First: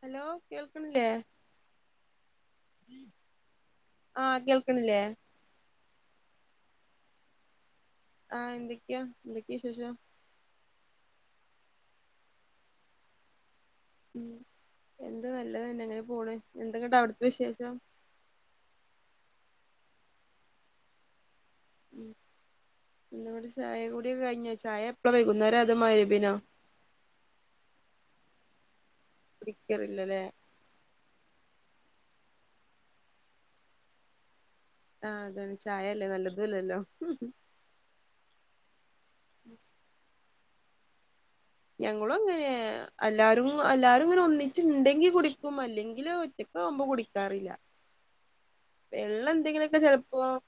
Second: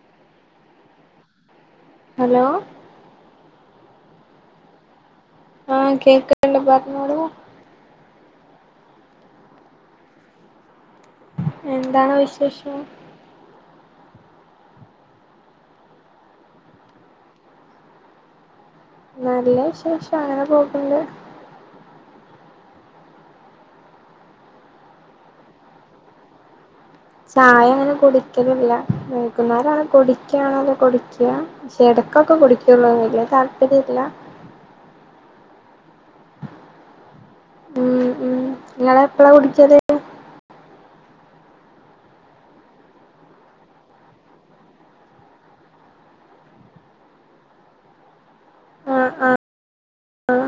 Hello കേൾക്ക്ണില്ലേ hello ആഹ് കേൾക്കണില്ലേ ആഹ് കേക്ക്ണ്ട് പറഞ്ഞോളൂ ആ എന്തൊക്കെയാ എന്തൊക്കെയാ വിശേഷം എന്താണോ വിശേഷം ഉം എന്ത നല്ലതന്നെ എങ്ങനെ പോണ് എന്തക്കണ്ടാ അവിടുത്തെ വിശേഷം നല്ല വിശേഷം അങ്ങനെ പോക്ണ്ട് ങ്ങടെ ചായ കൂടി ഒക്കെ കഴിഞ്ഞ ചായ എപ്പള വൈകുന്നേരം അതോ മഗ്രിബിനോ ചായ അങ്ങനെ കുടിക്കലില്ല വൈകുന്നര കുടിക്കാറില്ലല്ലേ കുടിക്കണേല് കുടിക്ക പക്ഷെ ഇടക്കൊക്കെ കുടിക്കുള്ളൂ വല്യതാല്പര്യല്ല ആ അതാണ് ചായയല്ലേ നല്ലതല്ലല്ലോ ഉം ഉം നിങ്ങള എപ്പഴാ കുടിക്കല് ഞങ്ങളും അങ്ങനെ എല്ലാരും എല്ലാരും അങ്ങനെ ഒന്നിച്ചിണ്ടെങ്കി കുടിക്കും അല്ലെങ്കില് ഒറ്റക്ക ആവുമ്പോ കുടിക്കാറില്ല ആഹ് വെള്ളം എന്തെങ്കിലുമൊക്കെ ചെപ്പോ ആഹ്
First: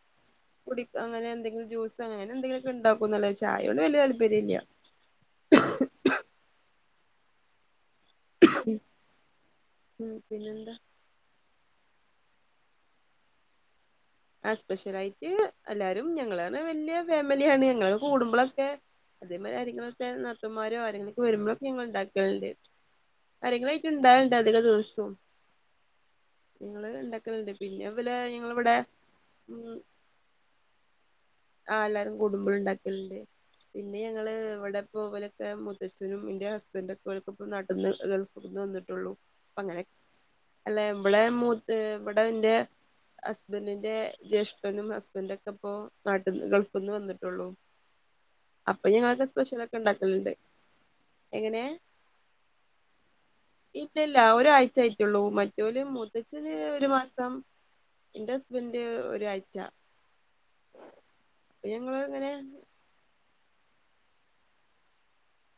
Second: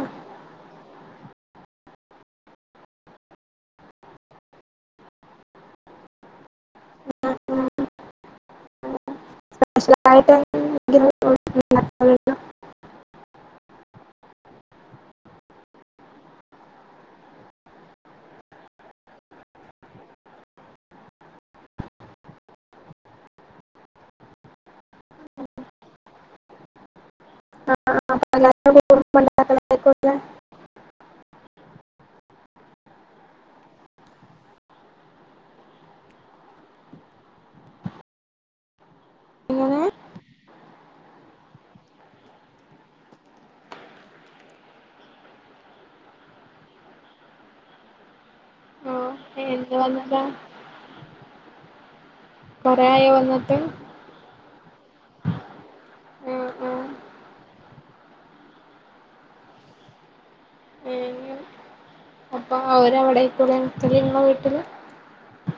കുടിക്ക അങ്ങനെ എന്തെങ്കിലും ജ്യൂസ അങ്ങനെ എന്തെങ്കിലുമൊക്കെ ഉണ്ടാക്കോ നല്ല ചായയോണ്ട് വല്ിയ താല്പര്യല്ല ഉം ഉ ഉ സ്പെഷ്യലായിട്ട് പിന്നെന്താ എന്തെങ്കിലും ഇണ്ടാക്കല്ണ്ടോ ആ സ്പെഷ്യലായിട്ട് എല്ലാരും ഞങ്ങള് ർഞ്ഞ വല്യ ഫാമിലിയാണ് ഞങ്ങ കൂടുമ്പോഴൊക്കെ അതേമാ ആങ്ങളൊക്കെ നർത്തന്മാരോ ആരെങ്ങളൊക്കെ വരുമ്പോഴൊക്കെ ഞങ്ങ ഉണ്ടാക്കലുണ്ട് ആരെങ്കിലൊക്കയിട്ട് ഇണ്ടുണ്ട് അധിക ദിവസവും ഞങ്ങള് ഇണ്ടാക്കലുണ്ട് ആഹ് പിന്നെപലെ ഞങ്ങള പലഹാരം ഇവിടെ കൂടുമ്പോ മ ഇണ്ടാക്കലായിരിക്കുംല്ലേ ആ എല്ലാരും കടുമ്പോൾ ഉണ്ടാക്കലുണ്ട് പിന്നെ ഞങ്ങള് ഇവിടെ പോ പോലെയൊക്കെ മുത്തച്ഛനും എന്റെ ഹസ്ബൻഡ ഒക്കെ പോലക്ക ഇ നട്ടന്ന് ഗൾഫിൽന്ന് വന്നിട്ടുള്ളു എങ്ങനെ അങ്ങനെ അല്ല ഇമ്മടെ മത്ത് ഇവിടെ എന്റെ ഹസ്ബൻഡിന്റെ ജ്യേഷ്ഠനും ഹസ്ബൻഡ ഒക്കെ ഇപ്പ നാട്ടന്ന് ഗൾഫിൽ നിന്ന് വന്നിട്ടുള്ളൂ അപ്പൊ ഞങ്ങളക്കെ ഓഹ് കൊശൊക്കെ എന്ന് വന്നതാ ഉണ്ടാക്കല്ണ്ട് എങ്ങനെ കൊറായേ വന്നിട്ട് ല്ല ഒരാഴ്ച ആായിട്ടുള്ളൂ മറ്റലും ആഹ് മുത്തച്ഛന് ആഹ് ഒരു മാസം എറെ ഹസ്ബന്ഡ ഒരാഴ്ച്ച അപ്പ ഞങ്ങള് എങ്ങനെ ആ അവരടത്തൂലെ [unintelligible] വീട്ടില്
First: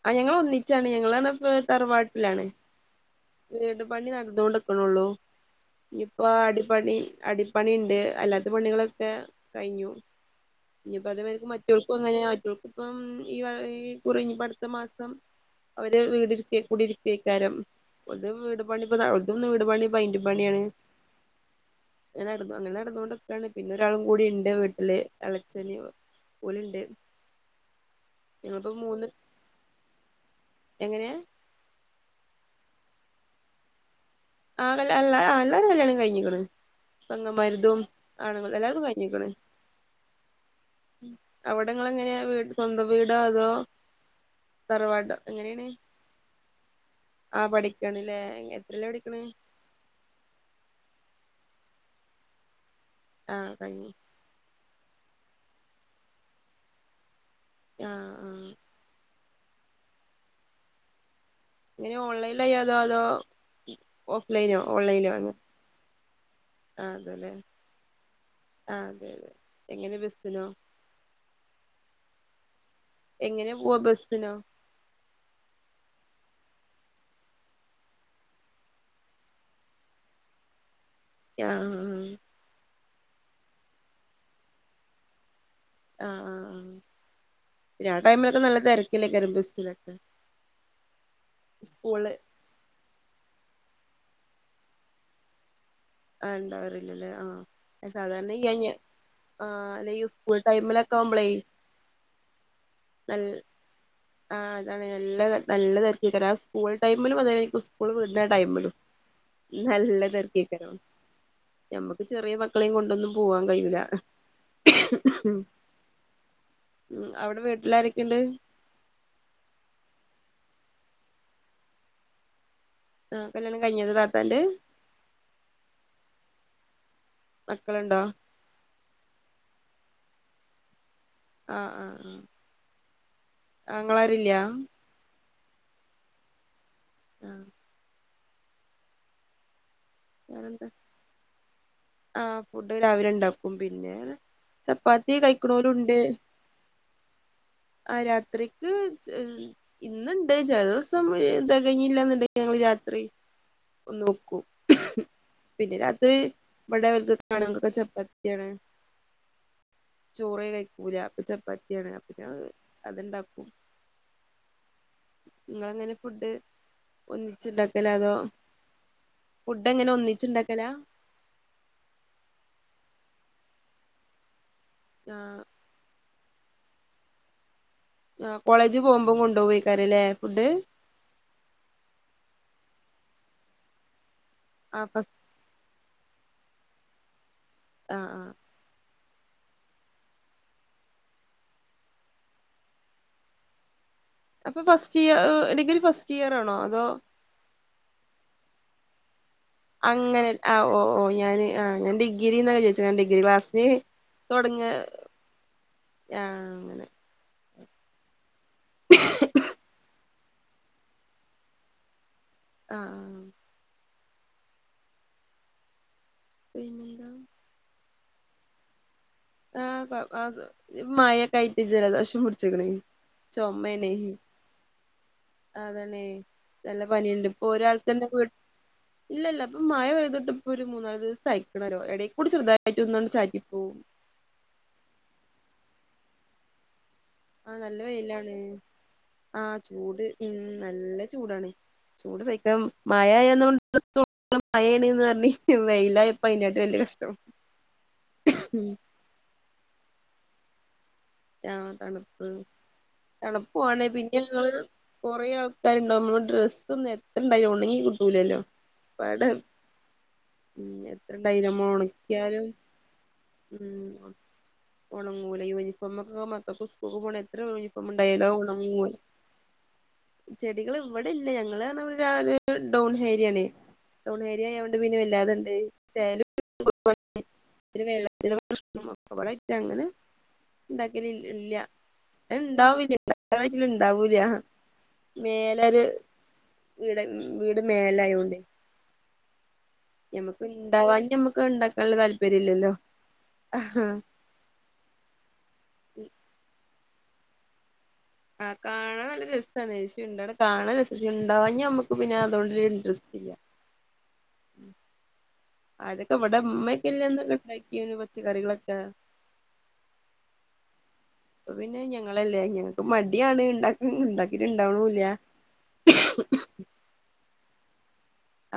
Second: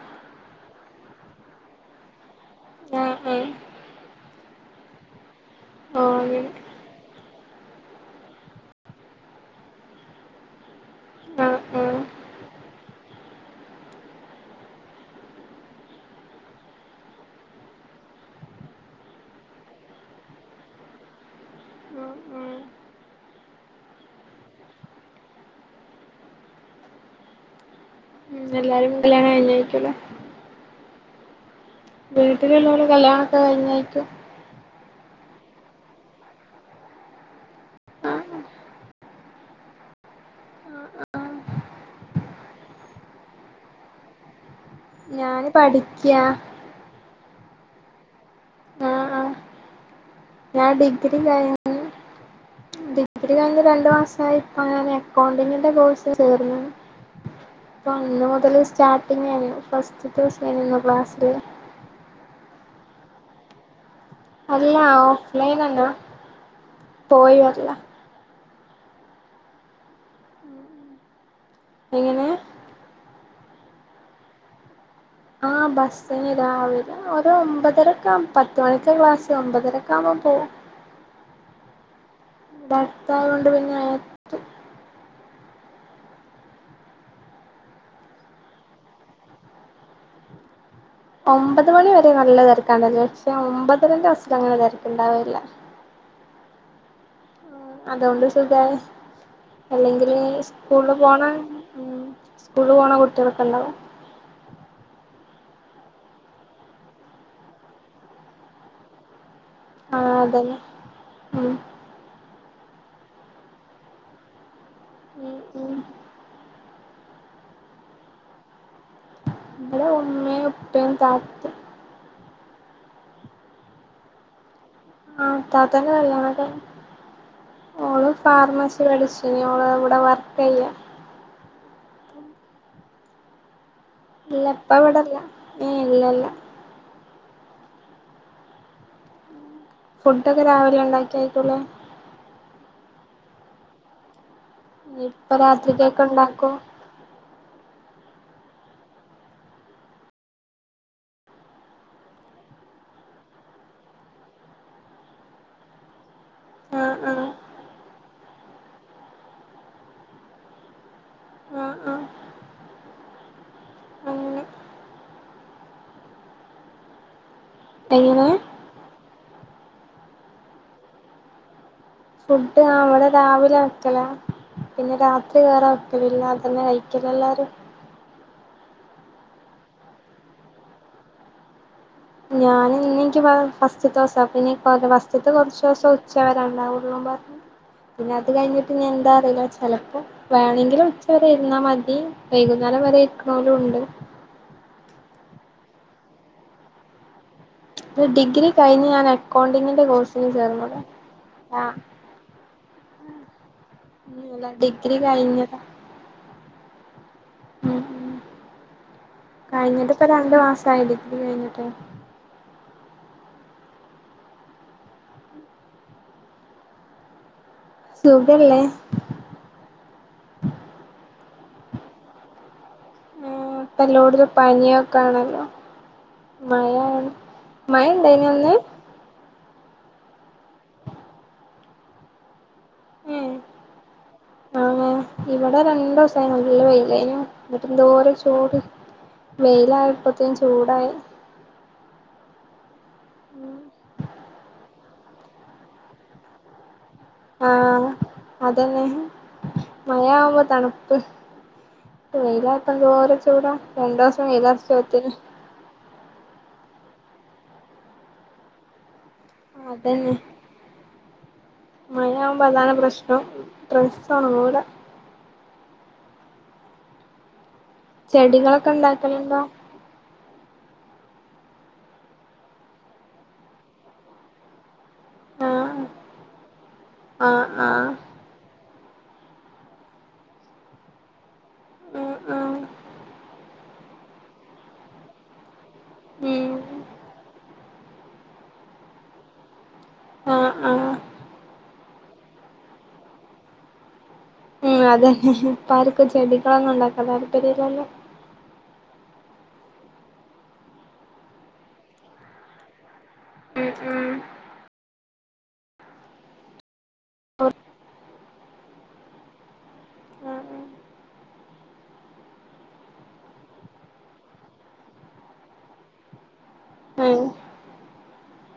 ആ ഞങ്ങള് ഒന്നിച്ചാണ് ഞങ്ങളാണിപ്പം തറവാട്ടിലാണ് ആഹ് വീട് പണി നടന്നൊണ്ടിക്കണുള്ളു ആഹ് ഓഹ് ഇനിയിപ്പോ അങ്ങനെ അടിപണി അടിപ്പണി ഉണ്ട് അല്ലാത്ത പണികളൊക്കെ കഴിഞ്ഞു ഇനിയിപ്പോ അതേ ആഹ് മറ്റവൾക്കും ആഹ് അങ്ങനെയ മറ്റവൾക്ക് ഇപ്പം ഈ കുറി ഇനിപ്പോ അടുത്ത മാസം അവര് വീട് കൂടി ഇരുരിക്കേക്കാരം പുതിയ വീട് പണിപ്പോ തുംന്ന് വീട് പണി പെയിന്റിംഗ് പണിയാണ് അങ്ങനെ ആഹ് നടന്നോ ആഹ് അങ്ങനെ നടന്നോണ്ട് നിക്കാണ് പിന്നെ ഒരാളും കൂടി ഇണ്ട് വീട്ടില് ഇളയച്ഛനേം ഓല് ഇണ്ട് ഉം എല്ലാരും കല്യാണം കഴിഞ്ഞത് ആയിരിക്കുലെ. എങ്ങനെയാ വീട്ടിലുള്ളരു കല്യാണമൊക്കെ കഴിഞ്ഞായിരിക്കും. ആ കല് എല്ല എല്ലാ വരും കല്യാണം കഴിഞ്ഞിക്കണ് പെങ്ങമാരുതും ആഹ് ആണുങ്ങും എല്ലർക്കും കഴിഞ്ഞിക്കണ് ആഹ് ആഹ് അവിടങ്ങള് എങ്ങനെയ വീട് സ്വന്തം വീടോ അതോ തറവാട് ഞാന് പഠിക്ക്യാ ആ പഠിക്കണില്ലേ എത്രയിലാ ആഹ് പഠിക്ക്ണ് ആഹ് ഞാൻ ഡിഗ്രി കഴിഞ്ഞ് ഡിഗ്രി കഴിഞ്ഞു രണ്ട് മാസായി അങ്ങനെ അക്കൗണ്ടിങ്ങിന്റെ കോഴ്സ് ചേർന്നു. പ്പ ആ അന്ന് ആ മുതൽ സ്റ്റാർ പിന്ന ഞാൻ ഫസ്റ്റ്റ്റിത്തെ ദിവസായിരുന്നു ഇന്ന് ക്ലാസ്സില്. ഇങ്ങനെ ഓൺലൈനിലായി അതോ അതോ ഓഫ്ലൈനോ അല്ല ഓൺലൈനോ അങ്ങ ഓഫ് ലൈൻ അല്ല പോയി വരലാ ആഹ് അതെ അതെ എങ്ങനെ ബസ്സിനോ എങ്ങനെ എങ്ങനെ പോവാ ബസ്സിനോ ആ ബസ്സിന് രാവിലെ ഒരു ഒമ്പതരക്കവുമ്പോ പത്തുമണിക്കാ ക്ലാസ് ഒമ്പതരക്കെ ആവുമ്പോ പോകും ആ ആ ആ ഭർത്താവ് ഉണ്ട് പിന്നെ അനിയ ആഹ് ആഹ് പിന്ന ആ ടൈമിലൊക്കെ നല്ല തിരക്കല്ലേ ബസ്സിലൊക്കെ. ഒമ്പത് മണി വരെ സ്കൂളില് നല്ല തിരക്കാണല്ലേ പക്ഷെ ഒമ്പത് ഒമ്പതിന്റെ ബസ്സിലങ്ങനെ തിരക്ക് ഉണ്ടാവില്ല ആ ഉണ്ടാവറില്ലല്ലേ ആഹ് അതുകൊണ്ട് സാധാരണ ഈ സുഖായി ആ അല്ല അല്ലെങ്കിൽ സ്കൂൾ സ്കൂളിൽ ടൈമിലൊക്കെ പോണ ആവുമ്പളേ ഉം സ്കൂളിൽ പോണ ന കുട്ടികളൊക്കെ ഉണ്ടാവും ആഹ് അതാണ് നല്ല. നല്ല തിരക്കായിരിക്കും കാരണം ആ സ്കൂൾ ടൈമിലും അതെ സ്കൂൾ വീടണ ടൈമിലും ആ നല്ല തിരക്കെ അതന്നെ [unintelligible] ഉം ഞമ്മുക്ക് ചെറിയ മ മക്കളെയും കൊണ്ടൊന്നും പോവാൻ കഴിയൂല ഉം ഉം ഉം അവിടെ വീട്ടിലാരൊക്കെയുണ്ട്. ടെ ഉമ്മയും ഉപ്പേം താത്തെ ആഹ് കല്യാണം കഴിഞ്ഞതാ താത്താന്റെ ആ താത്താന്റെ അത കല്യാണമൊക്കെ മക്കളുണ്ടോ ഓള് ഫാർമസി പഠിച്ചിനി ഓളെ കൂ ഇവിടെ വർക്കെയ്യാ ആ അ ആ ഇല്ല ഇപ്പവടല്ല ഏ ഇല്ലല്ല ആ ഫുഡൊക്കെ രാവിലെ ഉണ്ടാക്കിയേക്കുലെ ഫുഡ്‌രാവിലെ ഉണ്ടാക്കും പിന്നെ ചപ്പാത്തി കഴിക്കണോലുണ്ട് ഇപ്പരാത്രിക്കക്ക് ഉണ്ടാക്കും ആ രാത്രിക്ക് ഇന്ന്ണ്ട് ചെലദിവസം തി കഞ്ഞില്ലന്നുണ്ടെങ്കിൽ ഞങ്ങള് രാത്രി ഒന്ന് നോക്കും പിന്നെ രാത്രി ആ ഇവിടെ ആ ഓൽക്കൊക്കെ ആണുങ്ങൾക്ക് ചപ്പാ പ്പാത്തിയാണ് ചോറ് കഴിക്കൂല അപ്പൊ ആ ചപ്പാത്തിയാണ് ആ ചോറ്ഏ കഴിക്കൂല അപ്പൊ ഞാ അത്ണ്ടാക്കും അങ്ങനെ നിങ്ങളങ്ങനെ ഫുഡ് ഒന്നി ച്ച്ണ്ടാക്കലോ അതോ എങ്ങനെ ഫുഡ് എങ്ങനെ ഒന്നിച്ച്ണ്ടാക്കല ഫുഡ് ആ അവിടെ രാവിലെ വെക്കല പിന്നെ ആ രാത്രി വേറെ വക്കല് അതു മാത്രമേ കഴിക്കുള്ളൂ എല്ലാരും ആ കോളേജ് പോകുമ്പോം കൊണ്ടുപോവയ്ക്കരലെ ഫുഡ് ഞാൻ ഇന്നെക്ക് ഫസ്റ്റ്തേദോസ പിന്നെ ഫ ഫസ്റ്റ് കുറചച്ചോസം ച്ചെവരെ ഉണ്ടാവുളളും പറഞ്ഞ് ആ പിന്നെ ആ അത് കഴിഞ്ഞിട്ട് ഞ് എന്താ [unintelligible] ചെലപ്പോ വേണങ്കിലും ഉച്ച വരെ ഇരുന്നാ മതി വൈകുന്നേരംവരെ ഇരിക്കണോലും ഉണ്ട് അപ്പോ first year degree first year ആണോ അതോ ഡിഗ്രി കഴിഞ്ഞാണ് അങ്ങനെ ആ ഓ ഓ ഞാന് ആ ആഹ് ഞാൻ ഡിഗ്രി എന്ന വിജാരിച്ചത് ഞാൻ ഡിഗ്രി ക്ലാസ്സിന് അല്ല തൊടങ്ങ ഡിഗ്രി കഴിഞ്ഞതാ ആ ഉം ഉം കഴിഞ്ഞിട്ട് പ്പര രണ്ട് മാസായി ഡിഗ്രി കഴിഞ്ഞിട്ട് അ ആ ആ പിന്നന്ത സുഖല്ലേ ക്കെയായിട്ട് ജലദോശം പുടിച്ച് ക്ണ് ഏ ഇപ്പല്ലോടിലുംപനിയൊക്ക ആണല്ലോ അതാണേ മഴ നല്ല പനിയുണ്ട് ഇപ്പൊ മഴ ഒരാൾക്കന്നെ ഇണ്ടായിനോ വീട്ട് ഇന്ന് ഇല്ലല്ല മഴ പെയ്‌ത്‌ട്ട്‌ ഇപ്പരു മൂന്നാലീസയ്ക്ക്ണലോ എടെയ്ക്കൂടി ചെറുതായി [unintelligible] ചാറ്റി പോവും അങ്ങനെ ഇവ്വടെ രണ്ടുസായി നല്ല വെയില് ആ നല്ല വെയിലാണ് ആ ചൂട് ഉം വെയിലായപ്പോത്തേനും ചൂടായി നല്ല ചൂ [unintelligible] വെയിലാ ഇപ്പ അയ്നെയിട്ട് വലി ആ അതന്നെ. മഴ ആവുമ്പോ തണ് ആ തണുപ്പ് എന്തോര ചൂടാ തണുപ്പാല് പിന്നെ രണ്ടൂസം വെയിലറച്ചോത്തിന് ങ്ങള്കൊറേ ആൾട്ടാരും ഉണ്ടാവുന്പ്ബം ഡ്രസ് [unintelligible] എത്രണ്ടായി ഉണങ്ങി കിട്ടൂലല്ലോ വടം അതന്നെ ഐയനുമേ മഴയാവുമ്പോ ഉണക്കിയാലും അതാണ് പ്രശ്നം ഡ്രസ്സ് ഒണങ്ങൂല ഉണങ്ങൂല [unintelligible] നമ്മക്ക മക്കക്സ്കുപോണേ എത്ര ഉണ്ടായാലും ചെടികളൊക്കെ ഇണ്ടാക്കല്ല്ണ്ടോ ചെടികൾ ഇവിടെ ഇല്ല ഞങ്ങള് രാവിലെ ഡോൺ ഹാരിയാണ് ഡോൺഹാരിയ ല്ലാണ്ട് ആഹ് [unintelligible] ആഹ് ആഹ് വെള്ളത്തി [unintelligible] ണ്ടെങ്കിൽ ഇല്ല ഉം ഇണ്ടാ [unintelligible] ഇന്ന് ഇണ്ടാവൂലാ മേ ന്നര് ഉം ഉം വീ ട മേലെയോണ്ടെ ഞമ്മക്ക് ആഹ് ആഹ് ഇണ്ടാവാ മ്മക്ക് ഇണ്ട വെ [unintelligible] താല്പര്യ ഇല്ലല്ലോ. മ് അതെ. ഇപ്പ ആർക്കും ചെടികളൊന്നും ഉണ്ടാക്ക താല്പര്യല്ലല്ല. ആ കാണാൻ നല്ല രസമാണ് ശാണ് കാണൻ രണ്ടവാ നമ്മക്ക് പിന്നെ അതൊണ്ട് രു ഇൻ മ് മ് അതക്കെ ഇവിടെ ഇമ്മ ഇല്ലന്ന് [unintelligible] പച്ച കറികളൊക്കെ ആഹ് പ്പ പിന്നെ ഞങ്ങളല്ലേ ഞങ്ങക്ക് മടിയാണ് ഉണ്ട ഉണ്ടാക്കിട്ടുണ്ടാവുനുല്ല.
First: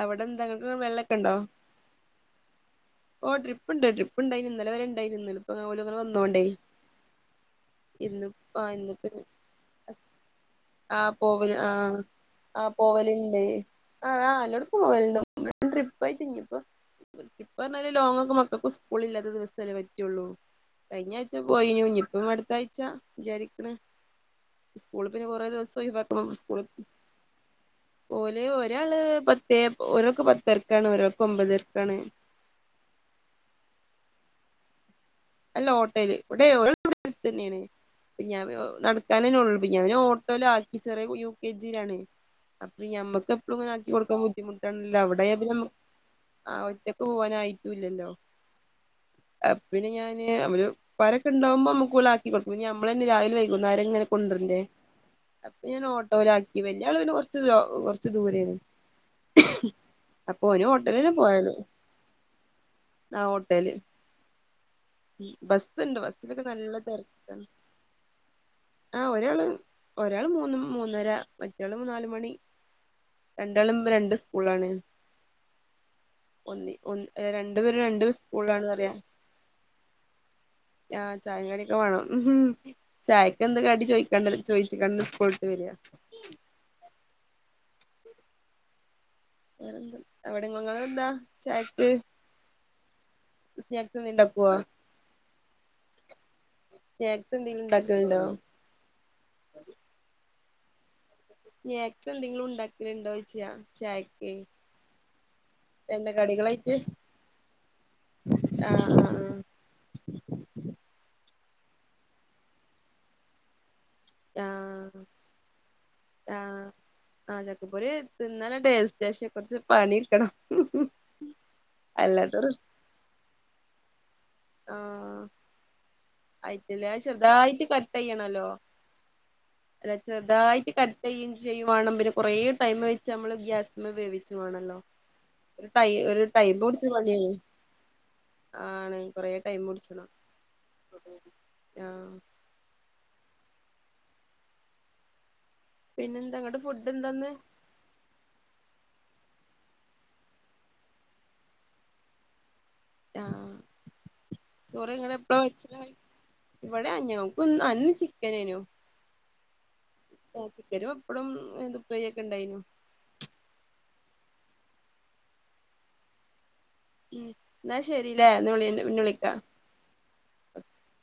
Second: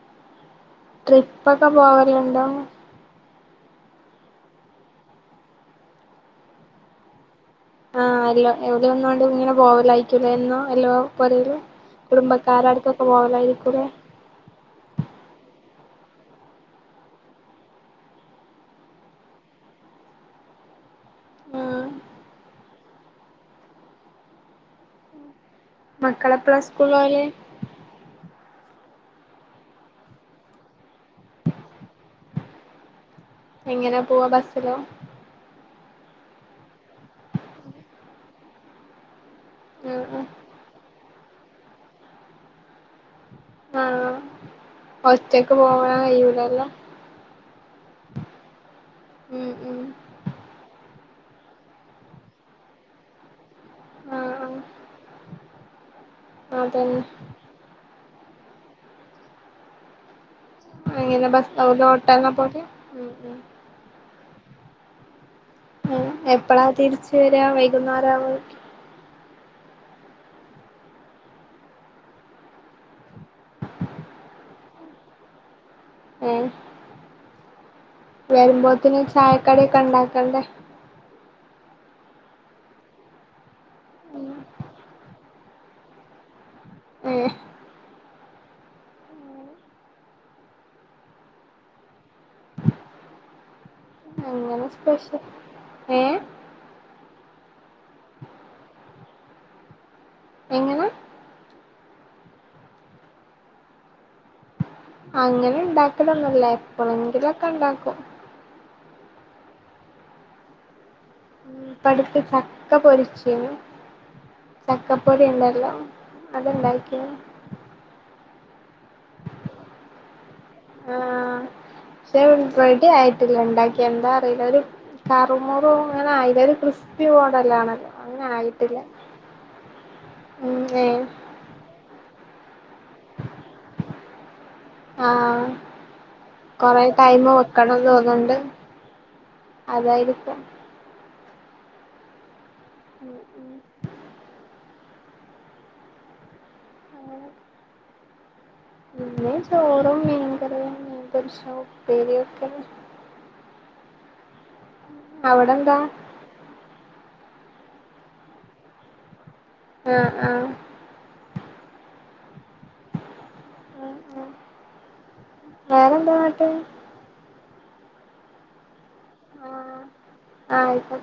അവിടെ എന്താ ഇങ്ങക്ക് വെള്ളൊക്കെ ഇണ്ടോ ട്രിപ്പ ഒക്കെ പോവാലുണ്ടോ ഓ ട്രിപ്പുണ്ട് ട്രിപ്പുണ്ടായി ഇ ന്നലവരെണ്ടായി ഇന്നലേ ഓല്നിന്നോടെ ആ അല്ലോ എവിടെ ഒന്നുംണ്ട് ഇങ്ങനെ പോവലായിരിക്കലെ എന്നോ എല്ലോ ആ പോവല് പെരലും ആ ആ കുടുംബക്കാരടുക്കൊക്കെ പോവലായിരിക്കൂലെ [unintelligible] ട്രിപ്പ് ആയിട്ട് ഇ ഇപ്പോ ലോങ്ങക്കെ മക്കൾക്കും സ്കൂള ഇല്ലാത്ത ദിവസല്ലേ പറ്റുള്ളൂ കഴിഞ്ഞ ആഴ്ച പോയി ആഹ് ഇനിയിപ്പ അടുത്താഴ്ച വിചാരിക്കണ സ്കൂൾ പിന്നെ കൊറ ദിവസം ഒഴിവാക്കുമ്പം മക്കളപ്പള സ്കൂള് സ്കൂള പോല് [unintelligible] ഒരാള് ത്തെപ്പോ ഒരാൾക്ക് പത്തെര്ക്കാണ് ഒരാൾക്ക് ഒമ്പതെര്ക്ക് ആണ് എങ്ങനെ പോവാ ബസ്സിലോ ത്തെ ഓട്ടെൽ ഇവടെ [unintelligible] അട്ത്തെന്നെയെൺ ഞാൻ പിന്നെ നട്ക്കാൻ തെന്നൊള്ളു പ്പം ഞാൻ ആ ഓട്ടോലാക്കി [unintelligible] ചെറിയ യു കെ ജിയിലാണെ അപ്പ ഞമ്മക്ക് എപ്പളും ഇങ്ങനെ ആ ആക്കി. ആഹ് കൊട്ക്കാൻ ബുദ്ധ് ബുദ്ധിമുട്ട്ണില്ല അവ്ടെംപ്പം ഒറ്റക്ക് ഞമ്മ പോവാൻ ആ കഴിയൂലല്ലോ ഒറ്റക്ക് പോവാനായി ട്ടു ഇല്ലല്ലോ ഉം ഹെ ഉം പിന്നെ ഞാൻ ഞ് ഇവര് ഇപ്പാരൊക്കെ ഇണ്ടാവുമ്പോ അമ്മക്കും ഓൽ. ആക്കി കൊട്ക്കും ഇഞ്ഞ് ഞമ്മളെന്നെ രാവിലെ. വൈ കുന്നാരം ഇങ്ങനെ ആഹ് കൊണ്ടെര്ണ്ടെ അപ്പ ഞാൻ ഓട്ടോ ട്ടൊ ഓലെ ആക്കി ആഹ് വല്യ ആൾ അതന്നെ പിന്നെ കൊർച്ച് ലോ കൊർ ച്ച് ദൂരെ ആണ് അപ് എങ്ങനെ ബസ്സ് ഓൽ ഓട്ടോലാ പോൽ ഉം ഉം ബസ് ഉണ്ട് ഏഹ് ബസ്സിലൊക്കെ എപ്പളാ നല്ല തിരിച്ച് തിരക്ക വരാ വൈകുന്നേരാവോ ആഹ് ഒരാള് ഒരാൾ മൂന്ന് മൂന്നര മറ്റേൾ നാല് മണി. രണ്ടാളും രണ്ട് സ്കൂളാണ്. ഒന്നി ഒന്ന് രണ്ട് പേരും രണ്ട് സ്കൂളിലാണ് പറയാ വെരുമ്പോത്തിന് ചായക്കടി ഒക്കെ ഇണ്ടാ കണ്ടെ ആ ചായ കടിം. ഒക്കെ വാണം ഉം ചായക്ക് എന്താ കടി ചോയിക്കണ്ടല്ലോ ചോയിച്ച് കാണ്ടാണ് സ്കൂൾട്ട് വെരാ ഏഹ് വേറെന്താ എവിടെങ്ങൾ ഇങ്ങക്ക് എന്താ ചാഴക്ക് സ്നാക്സ് എന്തെ ഇണ്ടാക്കോ സ്പെഷ്യ സ്നെക്ക്സ് എന്തെലും ഇണ്ടാക്കൽ ഇണ്ടോ. എങ്ങനെ സ്നെക്ക് എന്തെങ്കിലും ഇണ്ടാക്കൽ ഇണ്ടോ ചോയിച്ച ചായക്കെ അങ്ങനെ ഇണ്ടാക്കലൊന്നും ഇല്ല എപ്പളെങ്കിലൊക്കെ ഇണ്ടാക്കും ആഹ് [unintelligible] പഴുത്ത ചക്ക പൊരിച്ചീനു ചക്കപൊരി ഇണ്ടല്ലോ ആ ചക്ക പൊരി എര്ത്ത് നല്ല ടേസ്റ്റ് പക്ഷെ കൊർച്ച് പണി ഇട്ക്കണം ആഹ സേ റെഡിയായി വീട്ട് ഉണ്ടാക്കിയ എന്താ [unintelligible] ഒരു കറുമുറു അങ്ങനെ ആയില്ല ഒരു ആയിട്ടല്ലേ ക്രിസ്പി ചെറുതായിട്ട് മോഡലാണല്ലോ കട്ട് അങ്ങനെ ചെയ്യണല്ലോ ആയിട്ടില്ല അല്ല ഉം ചെറുതായിട്ട് കട്ട് ഏഹ് ചെയ്യയും ചെയ്യും വേണ കുറയട്ട് ടൈം വെച്ച നമ്മള് ഗ്യാസി വേവിച്ചു വണല്ലോട ആഹ് കൊറെ ടൈംടിച്ച മണിയ ടൈമ് വെക്കണം തോന്നുന്നുണ്ട് ആണ കൊറ ടൈം പിടിച്ച അതായിരിക്കും ആഹ പിന്നെ എന്താ അങ്ങട്ട ഫുഡ് എന്താന്ന് പിന്നെ ചോറും മീൻകറിയ മീൻപൊരിച്ചതും ഉപ്പേരിയൊക്കെ ആഹ ചോറ് ഇങ്ങ എപ്പഴ വെച്ച അവിടെന്താ ഇവിടെ അ ഇ അന്ന് ചിക്കനേനോ ആഹ് ആഹ് നോക്ക തരും അപ്പഴും എതുപ്പ ഒക്കെ ഉണ്ടായിു വേറെന്താ നട്ട് ഉം എന്നാ ശരില്ല നമ്മള ആഹ ആ ആയിട്ട